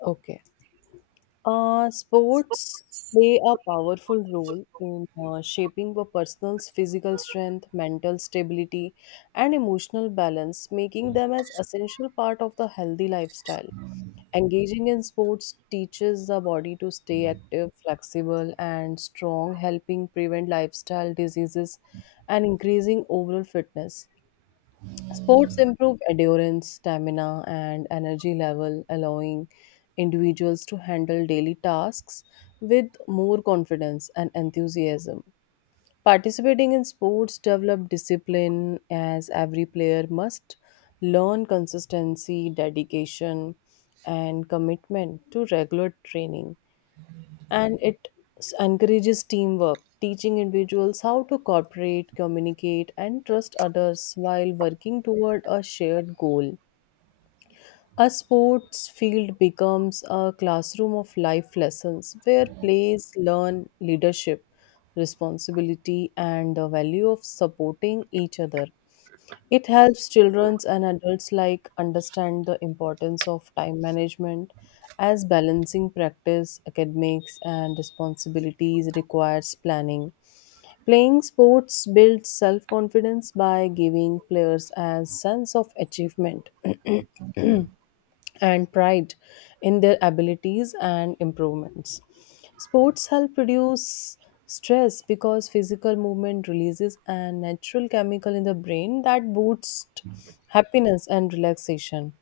Okay. Sports play a powerful role in shaping a person's physical strength, mental stability, and emotional balance, making them as essential part of the healthy lifestyle. Engaging in sports teaches the body to stay active, flexible, and strong, helping prevent lifestyle diseases and increasing overall fitness. Sports improve endurance, stamina, and energy level, allowing individuals to handle daily tasks with more confidence and enthusiasm. Participating in sports develop discipline as every player must learn consistency, dedication, and commitment to regular training and encourages teamwork, teaching individuals how to cooperate, communicate, and trust others while working toward a shared goal. A sports field becomes a classroom of life lessons where players learn leadership, responsibility, and the value of supporting each other. It helps children and adults like understand the importance of time management as balancing practice, academics and responsibilities requires planning. Playing sports builds self-confidence by giving players a sense of achievement and pride in their abilities and improvements. Sports help reduce stress because physical movement releases a natural chemical in the brain that boosts happiness and relaxation.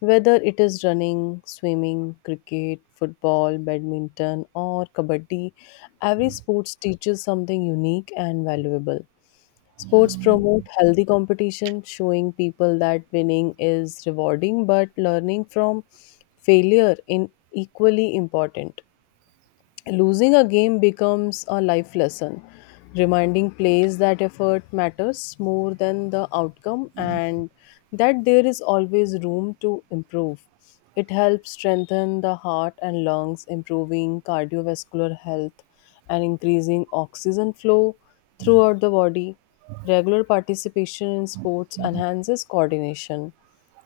Whether it is running, swimming, cricket, football, badminton, or kabaddi, every sport teaches something unique and valuable. Sports promote healthy competition, showing people that winning is rewarding, but learning from failure in equally important. Losing a game becomes a life lesson, reminding players that effort matters more than the outcome and that there is always room to improve. It helps strengthen the heart and lungs, improving cardiovascular health and increasing oxygen flow throughout the body. Regular participation in sports enhances coordination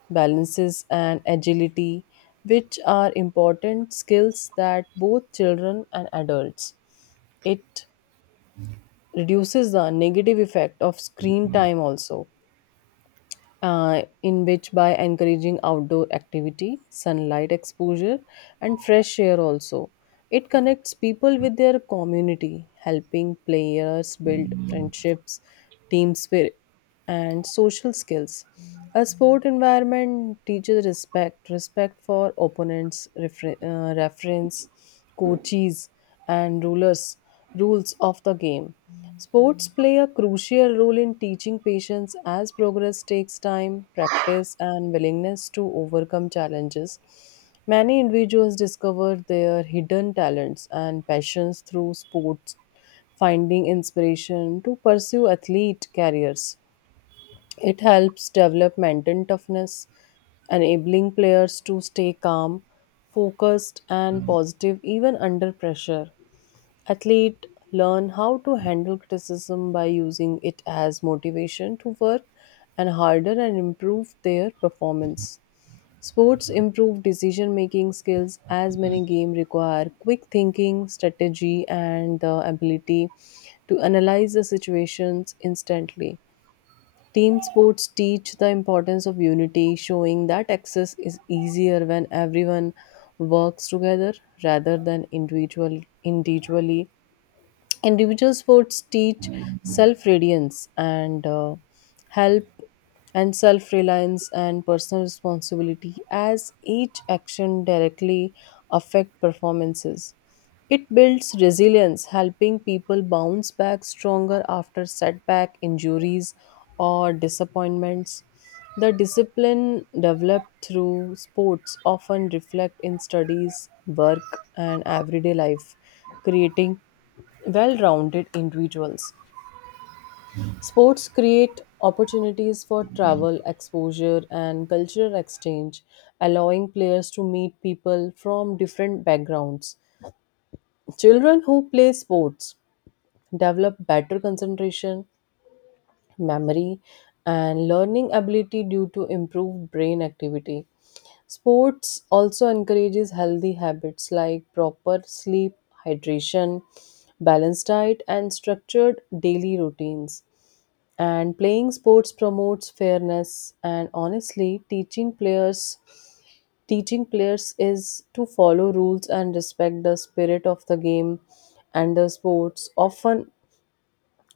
balances and agility, which are important skills that both children and adults. It reduces the negative effect of screen time also in which by encouraging outdoor activity, sunlight exposure, and fresh air also. It connects people with their community, helping players build friendships, team spirit, and social skills. A sport environment teaches respect, respect for opponents, reference, coaches, and rulers rules of the game. Sports play a crucial role in teaching patience as progress takes time, practice, and willingness to overcome challenges. Many individuals discover their hidden talents and passions through sports, finding inspiration to pursue athlete careers. It helps develop mental toughness, enabling players to stay calm, focused, and positive even under pressure. Athletes learn how to handle criticism by using it as motivation to work and harder and improve their performance. Sports improve decision making skills as many games require quick thinking, strategy, and the ability to analyze the situations instantly. Team sports teach the importance of unity, showing that access is easier when everyone works together rather than individually. Individual sports teach self reliance and help and self reliance and personal responsibility as each action directly affect performances. It builds resilience, helping people bounce back stronger after setback, injuries, or disappointments. The discipline developed through sports often reflect in studies, work, and everyday life, creating well rounded individuals. Sports create opportunities for travel, exposure, and cultural exchange, allowing players to meet people from different backgrounds. Children who play sports develop better concentration, memory and learning ability due to improved brain activity. Sports also encourages healthy habits like proper sleep, hydration, balanced diet, and structured daily routines. And playing sports promotes fairness and honestly teaching players is to follow rules and respect the spirit of the game, and the sports often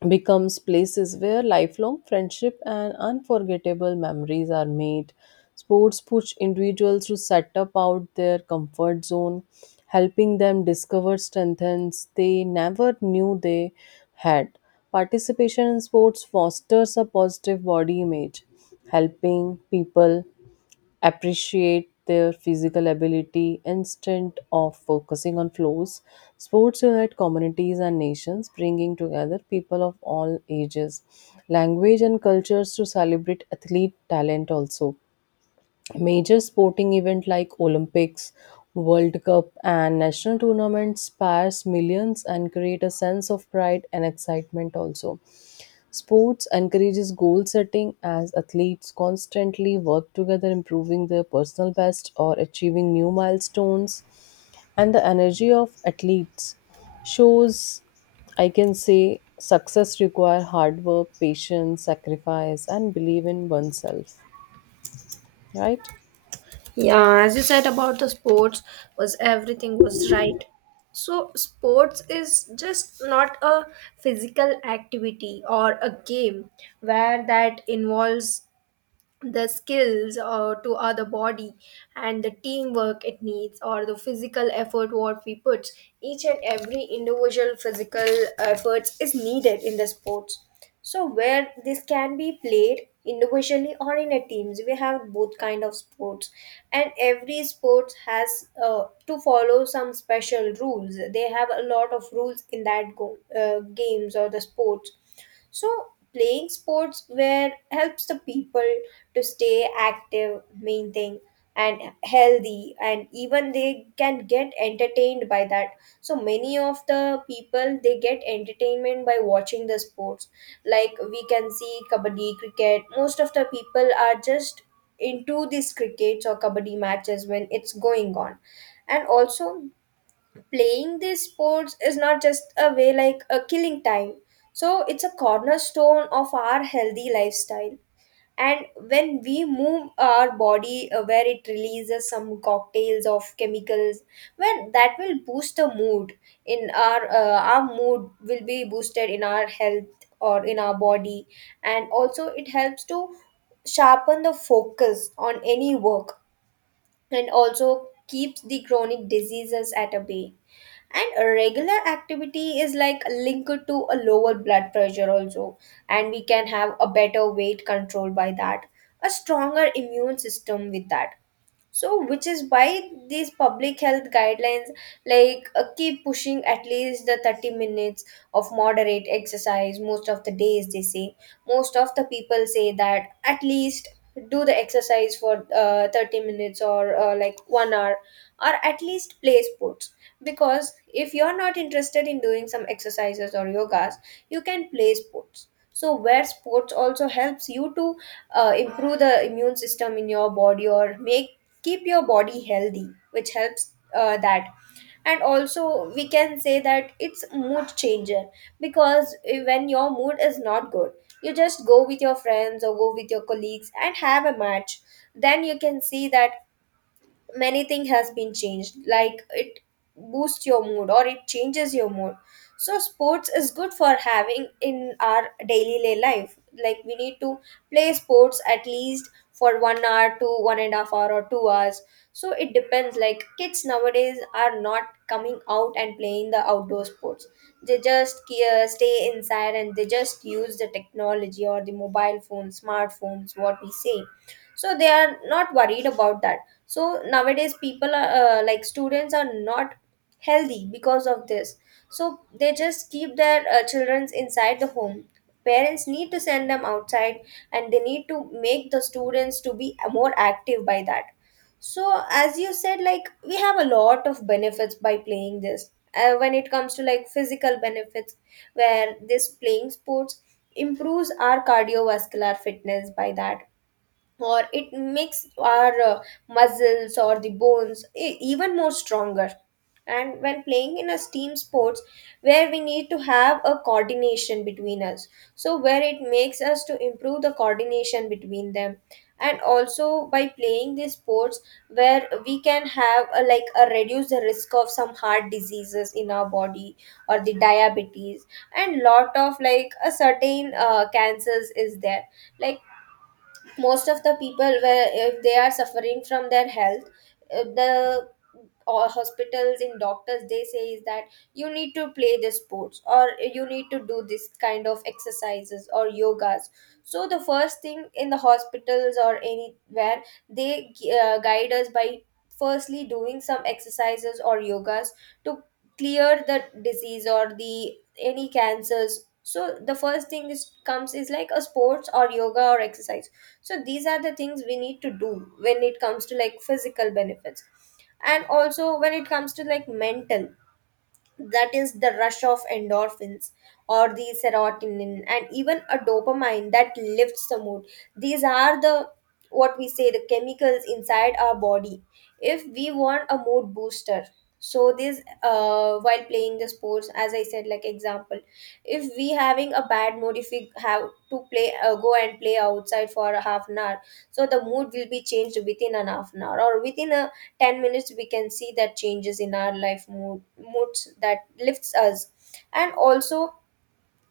becomes places where lifelong friendship and unforgettable memories are made. Sports push individuals to set up out their comfort zone, helping them discover strengths they never knew they had. Participation in sports fosters a positive body image, helping people appreciate their physical ability instead of focusing on flaws. Sports unite communities and nations, bringing together people of all ages, language, and cultures to celebrate athlete talent also. Major sporting events like Olympics, World Cup, and national tournaments spars millions and create a sense of pride and excitement also. Sports encourages goal setting as athletes constantly work together, improving their personal best or achieving new milestones. And the energy of athletes shows, I can say, success require hard work, patience, sacrifice, and believe in oneself. Right? Yeah, as you said about the sports was everything was right. So sports is just not a physical activity or a game where that involves the skills to other body and the teamwork it needs or the physical effort what we put each and every individual physical efforts is needed in the sports. So where this can be played individually or in a teams, we have both kind of sports, and every sport has to follow some special rules. They have a lot of rules in that games or the sports. So playing sports where helps the people to stay active, maintain and healthy, and even they can get entertained by that. So many of the people, they get entertainment by watching the sports, like we can see kabaddi, cricket. Most of the people are just into these crickets or kabaddi matches when it's going on. And also, playing these sports is not just a way like a killing time. So it's a cornerstone of our healthy lifestyle. And when we move our body, where it releases some cocktails of chemicals, well that will boost the mood in our mood will be boosted in our health or in our body. And also, it helps to sharpen the focus on any work, and also keeps the chronic diseases at a bay. And a regular activity is like linked to a lower blood pressure also, and we can have a better weight control by that, a stronger immune system with that. So which is why these public health guidelines, like keep pushing at least the 30 minutes of moderate exercise most of the days, they say. Most of the people say that at least do the exercise for 30 minutes or like 1 hour, or at least play sports, because if you're not interested in doing some exercises or yogas, you can play sports. So where sports also helps you to improve the immune system in your body, or make keep your body healthy, which helps that. And also, we can say that it's mood changer, because when your mood is not good, you just go with your friends or go with your colleagues and have a match. Then you can see that many thing has been changed, like it boosts your mood or it changes your mood. So sports is good for having in our daily lay life. Like, we need to play sports at least for 1 hour to 1.5 hours or 2 hours. So it depends. Like, kids nowadays are not coming out and playing the outdoor sports. They just stay inside, and they just use the technology or the mobile phone, smartphones, what we say. So they are not worried about that. So nowadays, people are like students are not healthy because of this. So they just keep their children inside the home. Parents need to send them outside, and they need to make the students to be more active by that. So as you said, like we have a lot of benefits by playing this when it comes to like physical benefits, where this playing sports improves our cardiovascular fitness by that, or it makes our muscles or the bones even more stronger. And when playing in a team sports, where we need to have a coordination between us, so where it makes us to improve the coordination between them. And also, by playing these sports, where we can have a, like a reduce the risk of some heart diseases in our body, or the diabetes, and lot of like a certain cancers is there. Like, most of the people where if they are suffering from their health, the hospitals and doctors, they say is that you need to play the sports, or you need to do this kind of exercises or yogas. So the first thing in the hospitals or anywhere, they guide us by firstly doing some exercises or yogas to clear the disease or the any cancers. So the first thing is comes is like a sports or yoga or exercise. So these are the things we need to do when it comes to like physical benefits. And also, when it comes to like mental, that is the rush of endorphins or the serotonin and even a dopamine that lifts the mood. These are the, what we say, the chemicals inside our body if we want a mood booster. So this while playing the sports, as I said, like example, if we having a bad mood, if we have to play go and play outside for a half an hour, so the mood will be changed within an half an hour or within a 10 minutes. We can see that changes in our life mood, moods that lifts us. And also,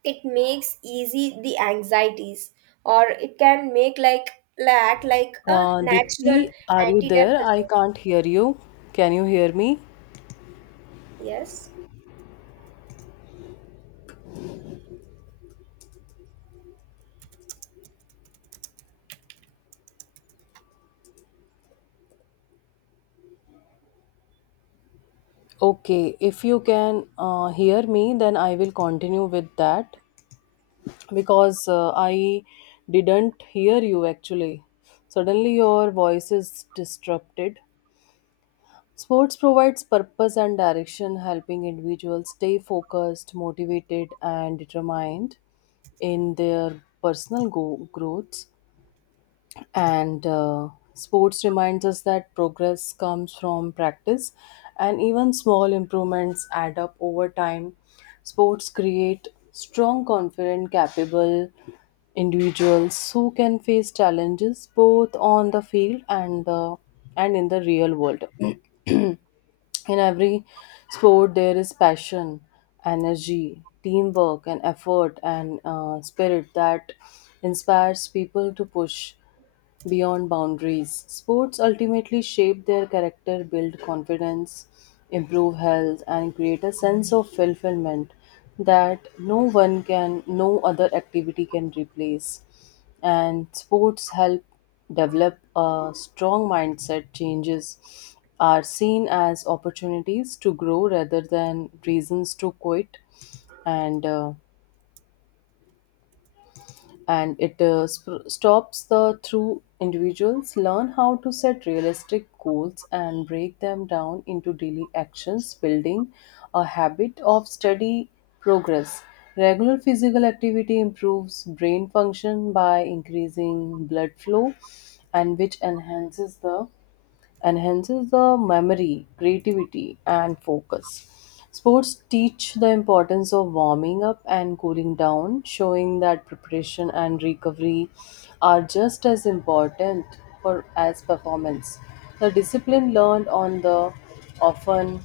it makes easy the anxieties, or it can make like act like a Uh, natural Dipti, are you there? I antidepressant. can't hear you. Can you hear me? Yes. Okay, if you can hear me, then I will continue with that because I didn't hear you actually. Suddenly, your voice is disrupted. Sports provides purpose and direction, helping individuals stay focused, motivated, and determined in their personal growth. And Sports reminds us that progress comes from practice, and even small improvements add up over time. Sports create strong, confident, capable individuals who can face challenges both on the field and in the real world. In every sport there is passion, energy, teamwork, and effort and spirit that inspires people to push beyond boundaries. Sports ultimately shape their character, build confidence, improve health, and create a sense of fulfillment that no other activity can replace. And sports help develop a strong mindset. Changes are seen as opportunities to grow rather than reasons to quit. And uh, Stops the through individuals learn how to set realistic goals and break them down into daily actions, building a habit of steady progress. Regular physical activity improves brain function by increasing blood flow and which enhances the memory, creativity, and focus. Sports teach the importance of warming up and cooling down, showing that preparation and recovery are just as important for as performance. The discipline learned on the often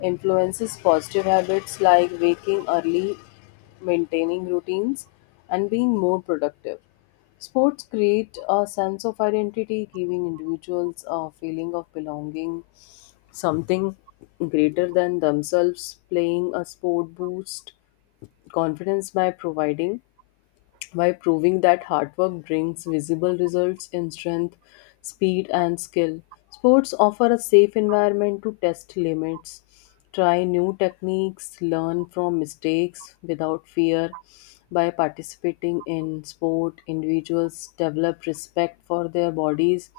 influences positive habits like waking early, maintaining routines, and being more productive. Sports create a sense of identity, giving individuals a feeling of belonging, something greater than themselves. Playing a sport boosts confidence by providing by proving that hard work brings visible results in strength, speed, and skill. Sports offer a safe environment to test limits, try new techniques, learn from mistakes without fear. By participating in sport, individuals develop respect for their bodies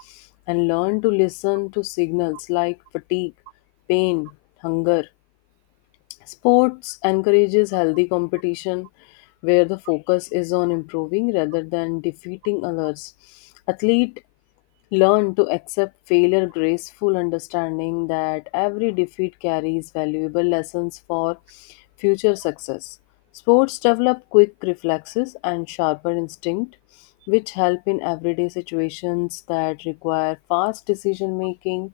and learn to listen to signals like fatigue, pain, hunger. Sports encourages healthy competition where the focus is on improving rather than defeating others. Athletes learn to accept failure graceful understanding that every defeat carries valuable lessons for future success. Sports develop quick reflexes and sharper instinct which help in everyday situations that require fast decision making.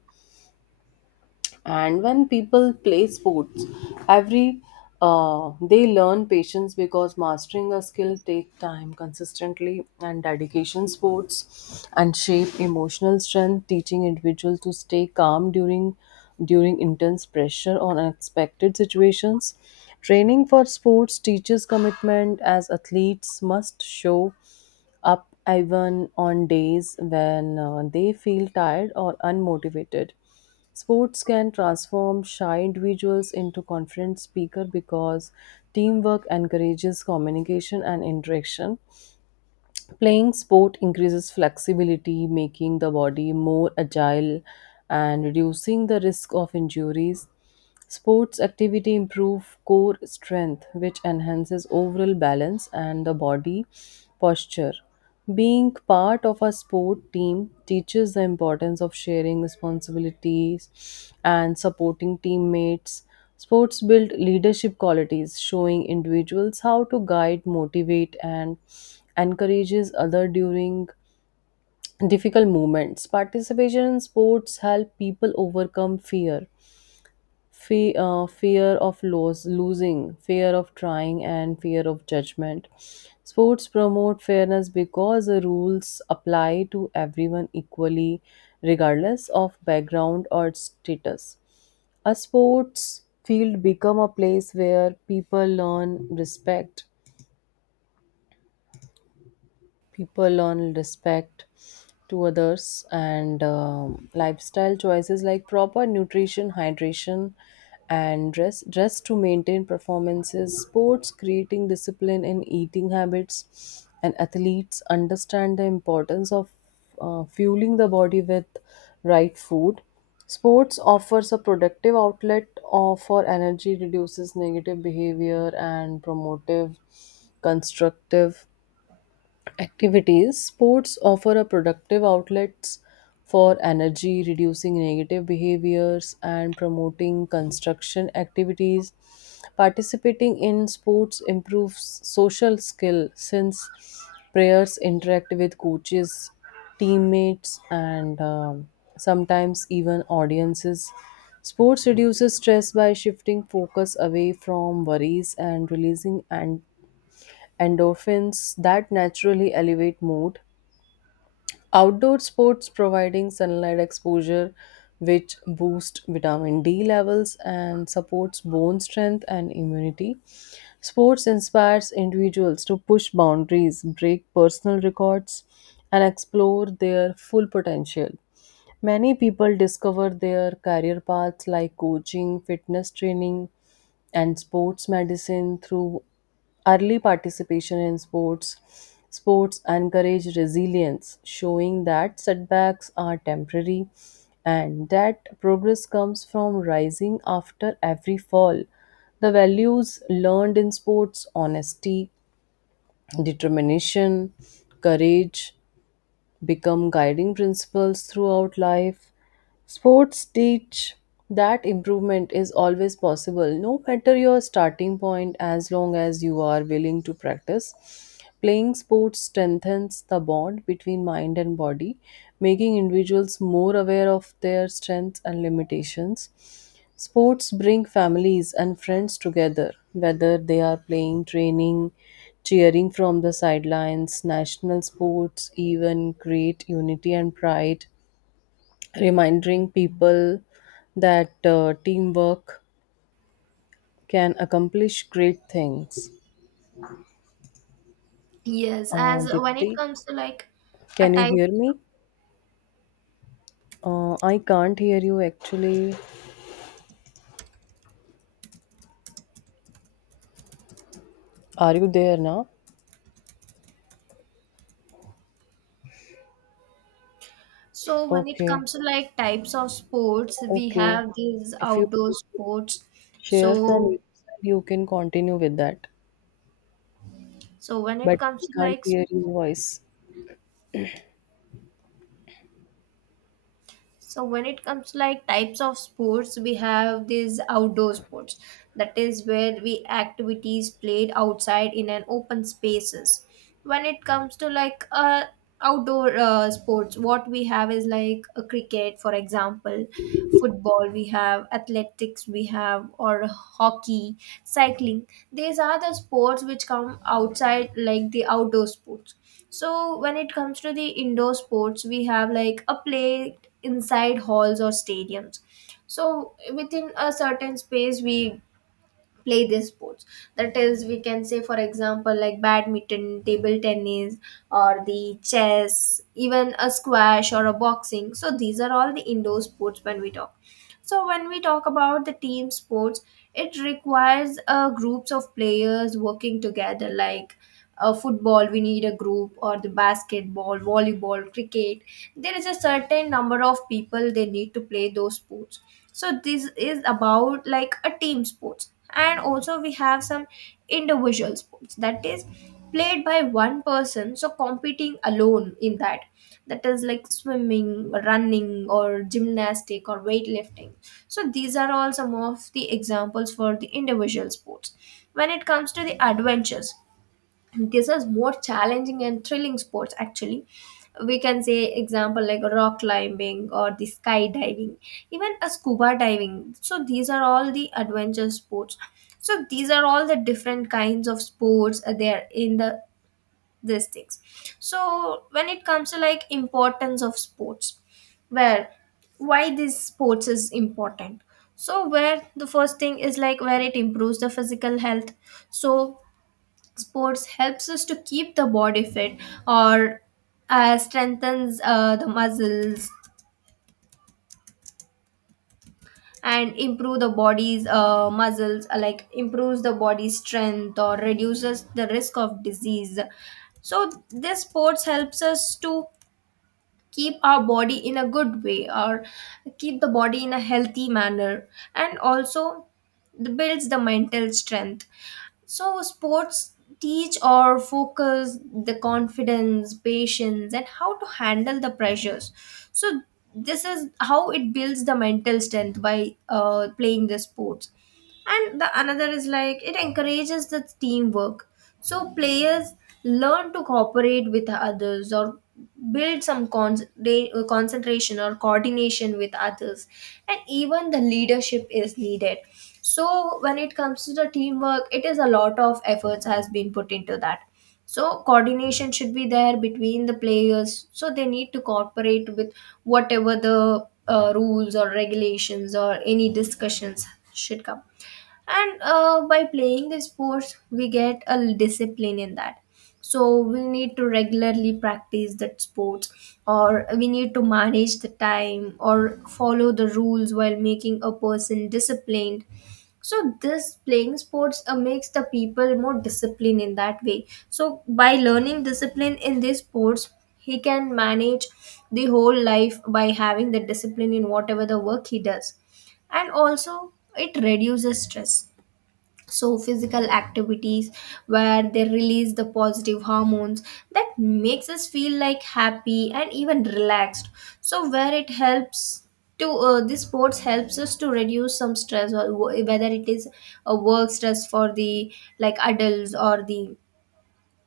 And when people play sports, every they learn patience because mastering a skill take time consistently and dedication. Sports and shape emotional strength teaching individual to stay calm during intense pressure or unexpected situations. Training for sports teaches commitment as athletes must show up even on days when they feel tired or unmotivated. Sports can transform shy individuals into confident speakers because teamwork encourages communication and interaction. Playing sport increases flexibility, making the body more agile and reducing the risk of injuries. Sports activity improve core strength, which enhances overall balance and the body posture. Being part of a sport team teaches the importance of sharing responsibilities and supporting teammates. Sports build leadership qualities, showing individuals how to guide, motivate, and encourages other during difficult moments. Participation in sports help people overcome fear, fear of loss, losing, fear of trying, and fear of judgment. Sports promote fairness because the rules apply to everyone equally, regardless of background or status. A sports field become a place where people learn respect, people learn respect to others and lifestyle choices like proper nutrition, hydration, and dress to maintain performances. Sports creating discipline in eating habits and athletes understand the importance of fueling the body with right food. Sports offers a productive outlet for energy, reduces negative behavior and promotive constructive activities. Sports offer a productive outlets for energy, reducing negative behaviors and promoting construction activities. Participating in sports improves social skill since players interact with coaches, teammates, and sometimes even audiences. Sports reduces stress by shifting focus away from worries and releasing and endorphins that naturally elevate mood. Outdoor sports providing sunlight exposure which boost vitamin D levels and supports bone strength and immunity. Sports inspires individuals to push boundaries, break personal records and explore their full potential. Many people discover their career paths like coaching, fitness training, and sports medicine through early participation in sports. Sports encourage resilience, showing that setbacks are temporary and that progress comes from rising after every fall. The values learned in sports, honesty, determination, courage become guiding principles throughout life. Sports teach that improvement is always possible, no matter your starting point, as long as you are willing to practice. Playing sports strengthens the bond between mind and body, making individuals more aware of their strengths and limitations. Sports bring families and friends together, whether they are playing, training, cheering from the sidelines. National sports even create unity and pride, reminding people that teamwork can accomplish great things. Yes, Uh, as when it Dipti, comes to like a can you type, hear me? I can't hear you actually. Are you there now? so when it Okay, comes to like types of sports, we okay. have these If you outdoor sports. share from your So, side, you can continue with that. so when it But I comes to can't like, hear your voice. so when it comes to like types of sports, we have these outdoor sports. That is where we activities played outside in an open spaces. When it comes to like outdoor sports, what we have is like a cricket, for example, football. We have athletics. We have or hockey, cycling. These are the sports which come outside like the outdoor sports. So when it comes to the indoor sports, we have like a play inside halls or stadiums. So within a certain space, we play these sports. That is, we can say, for example, like badminton, table tennis, or the chess, even a squash or a boxing. So these are all the indoor sports when we talk. So when we talk about the team sports, it requires groups of players working together, like football, we need a group, or the basketball, volleyball, cricket. There is a certain number of people they need to play those sports. So this is about like a team sports. And also, we have some individual sports, that is played by one person, so competing alone in that. That is like swimming, running, or gymnastic or weightlifting. So these are all some of the examples for the individual sports. When it comes to the adventures, this is more challenging and thrilling sports actually. We can say example like rock climbing or the skydiving, even a scuba diving. So these are all the adventure sports. So these are all the different kinds of sports they are in the these things. So when it comes to like importance of sports, where why this sports is important. So where the first thing is like where it improves the physical health. So sports helps us to keep the body fit, or strengthens the muscles and improve the body's muscles, like improves the body's strength or reduces the risk of disease. So this sports helps us to keep our body in a good way, or keep the body in a healthy manner. And also builds the mental strength. So sports teach or focus the confidence, patience, and how to handle the pressures. So this is how it builds the mental strength by playing the sports. And the another is like it encourages the teamwork. So players learn to cooperate with others, or build some concentration or coordination with others, and even the leadership is needed. So when it comes to the teamwork, it is a lot of efforts has been put into that. So coordination should be there between the players, so they need to cooperate with whatever the rules or regulations or any discussions should come. And by playing the sports, we get a discipline in that. So we need to regularly practice that sports, or we need to manage the time or follow the rules while making a person disciplined. So this playing sports makes the people more disciplined in that way. So by learning discipline in these sports, he can manage the whole life by having the discipline in whatever the work he does. And also, it reduces stress. So physical activities where they release the positive hormones that makes us feel like happy and even relaxed. So where it helps to this sports helps us to reduce some stress, or whether it is a work stress for the like adults, or the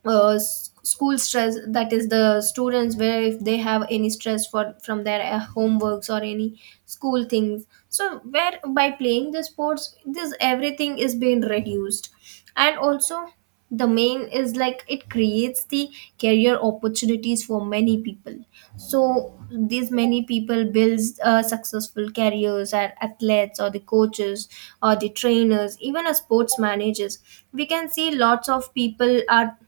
school stress, that is the students, where if they have any stress for from their homeworks or any school things. So where by playing the sports, this everything is being reduced. And also, the main is like it creates the career opportunities for many people. So these many people builds successful careers at athletes or the coaches or the trainers, even as sports managers. We can see lots of people are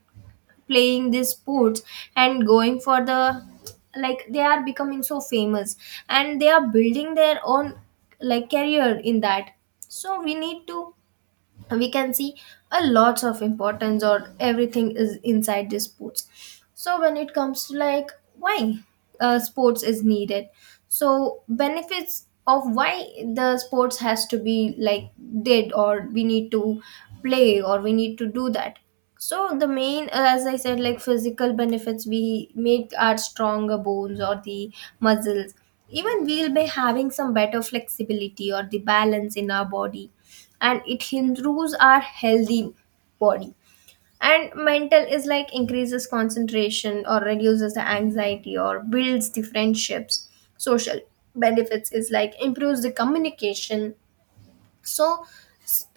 playing these sports and going for the like they are becoming so famous, and they are building their own like career in that. So we need to, we can see a lots of importance or everything is inside this sports. So when it comes to like why sports is needed, so benefits of why the sports has to be like did, or we need to play, or we need to do that. So the main as I said, like physical benefits, we make our stronger bones or the muscles. Even we'll be having some better flexibility or the balance in our body, and it improves our healthy body. And mental is like increases concentration or reduces the anxiety or builds the friendships. Social benefits is like improves the communication. So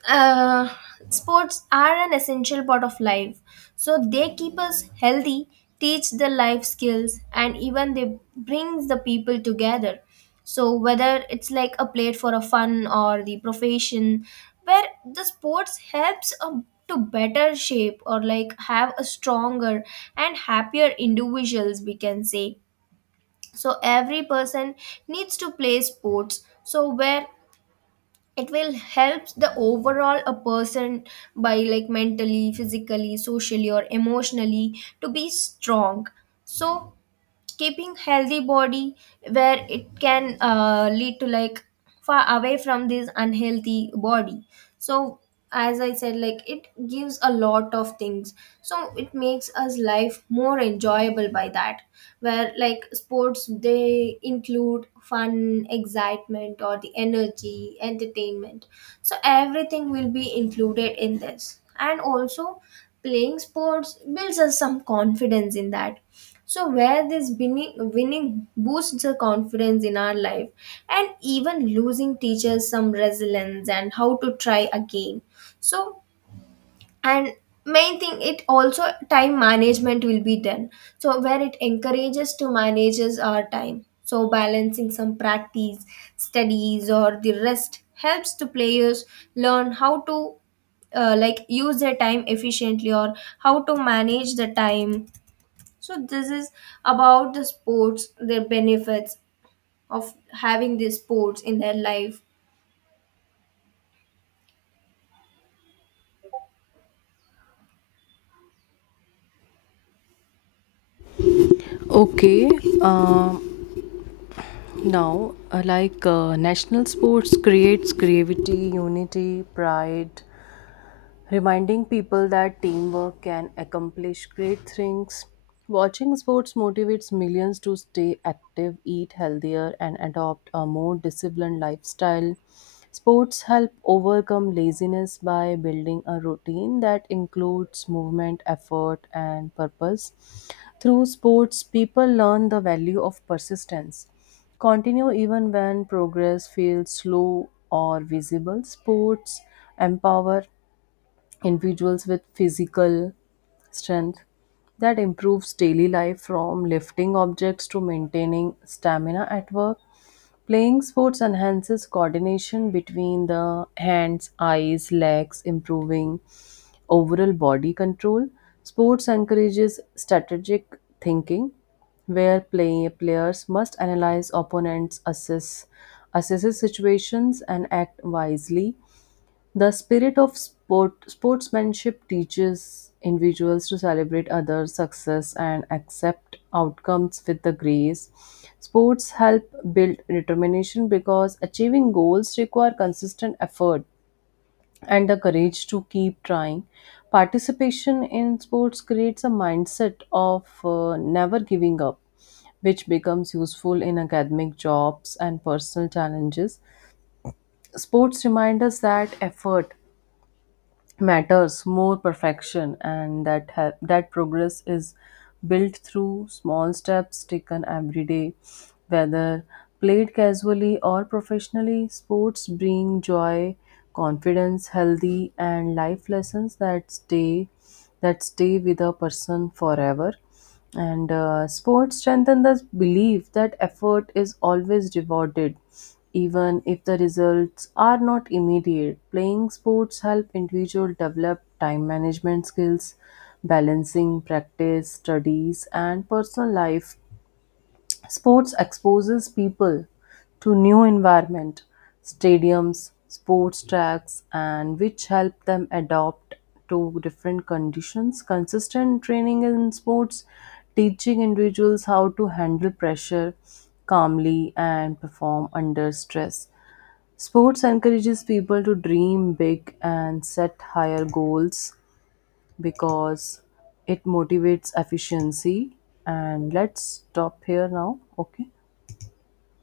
uh, sports are an essential part of life. So they keep us healthy, teach the life skills, and even they brings the people together. So whether it's like a plate for a fun or the profession, where the sports helps a to better shape, or like have a stronger and happier individuals, we can say. So every person needs to play sports, so where it will help the overall a person, by like mentally, physically, socially, or emotionally to be strong. So keeping healthy body where it can lead to like far away from this unhealthy body. So as I said, like it gives a lot of things. So it makes us life more enjoyable by that, where like sports, they include fun, excitement, or the energy, entertainment. So everything will be included in this. And also, playing sports builds us some confidence in that. So where this winning boosts the confidence in our life, and even losing teaches some resilience and how to try again. So, and main thing, it also time management will be done. So where it encourages to manages our time, so balancing some practice, studies, or the rest helps the players learn how to like use their time efficiently, or how to manage the time. So this is about the sports, their benefits of having these sports in their life. Okay. Um, now, national sports creates creativity, unity, pride, reminding people that teamwork can accomplish great things. Watching sports motivates millions to stay active, eat healthier, and adopt a more disciplined lifestyle. Sports help overcome laziness by building a routine that includes movement, effort, and purpose. Through sports, people learn the value of persistence. Continue even when progress feels slow or visible. Sports empower individuals with physical strength that improves daily life from lifting objects to maintaining stamina at work. Playing sports enhances coordination between the hands, eyes, legs, improving overall body control. Sports encourages strategic thinking where players must analyze opponents, assesses situations and act wisely. The spirit of sportsmanship teaches individuals to celebrate others' success and accept outcomes with the grace. Sports help build determination because achieving goals require consistent effort and the courage to keep trying. Participation in sports creates a mindset of never giving up which becomes useful in academic jobs and personal challenges. Sports remind us that effort matters more perfection and that progress is built through small steps taken every day. Whether played casually or professionally, sports bring joy, confidence, healthy and life lessons that stay with a person forever. And Sports strengthen the belief that effort is always rewarded, even if the results are not immediate. Playing sports help individual develop time management skills, balancing practice, studies, and personal life. Sports exposes people to new environment, stadiums, sports tracks and which help them adapt to different conditions. Consistent training in sports teaching individuals how to handle pressure calmly and perform under stress. Sports encourages people to dream big and set higher goals because it motivates efficiency and let's stop here now, okay.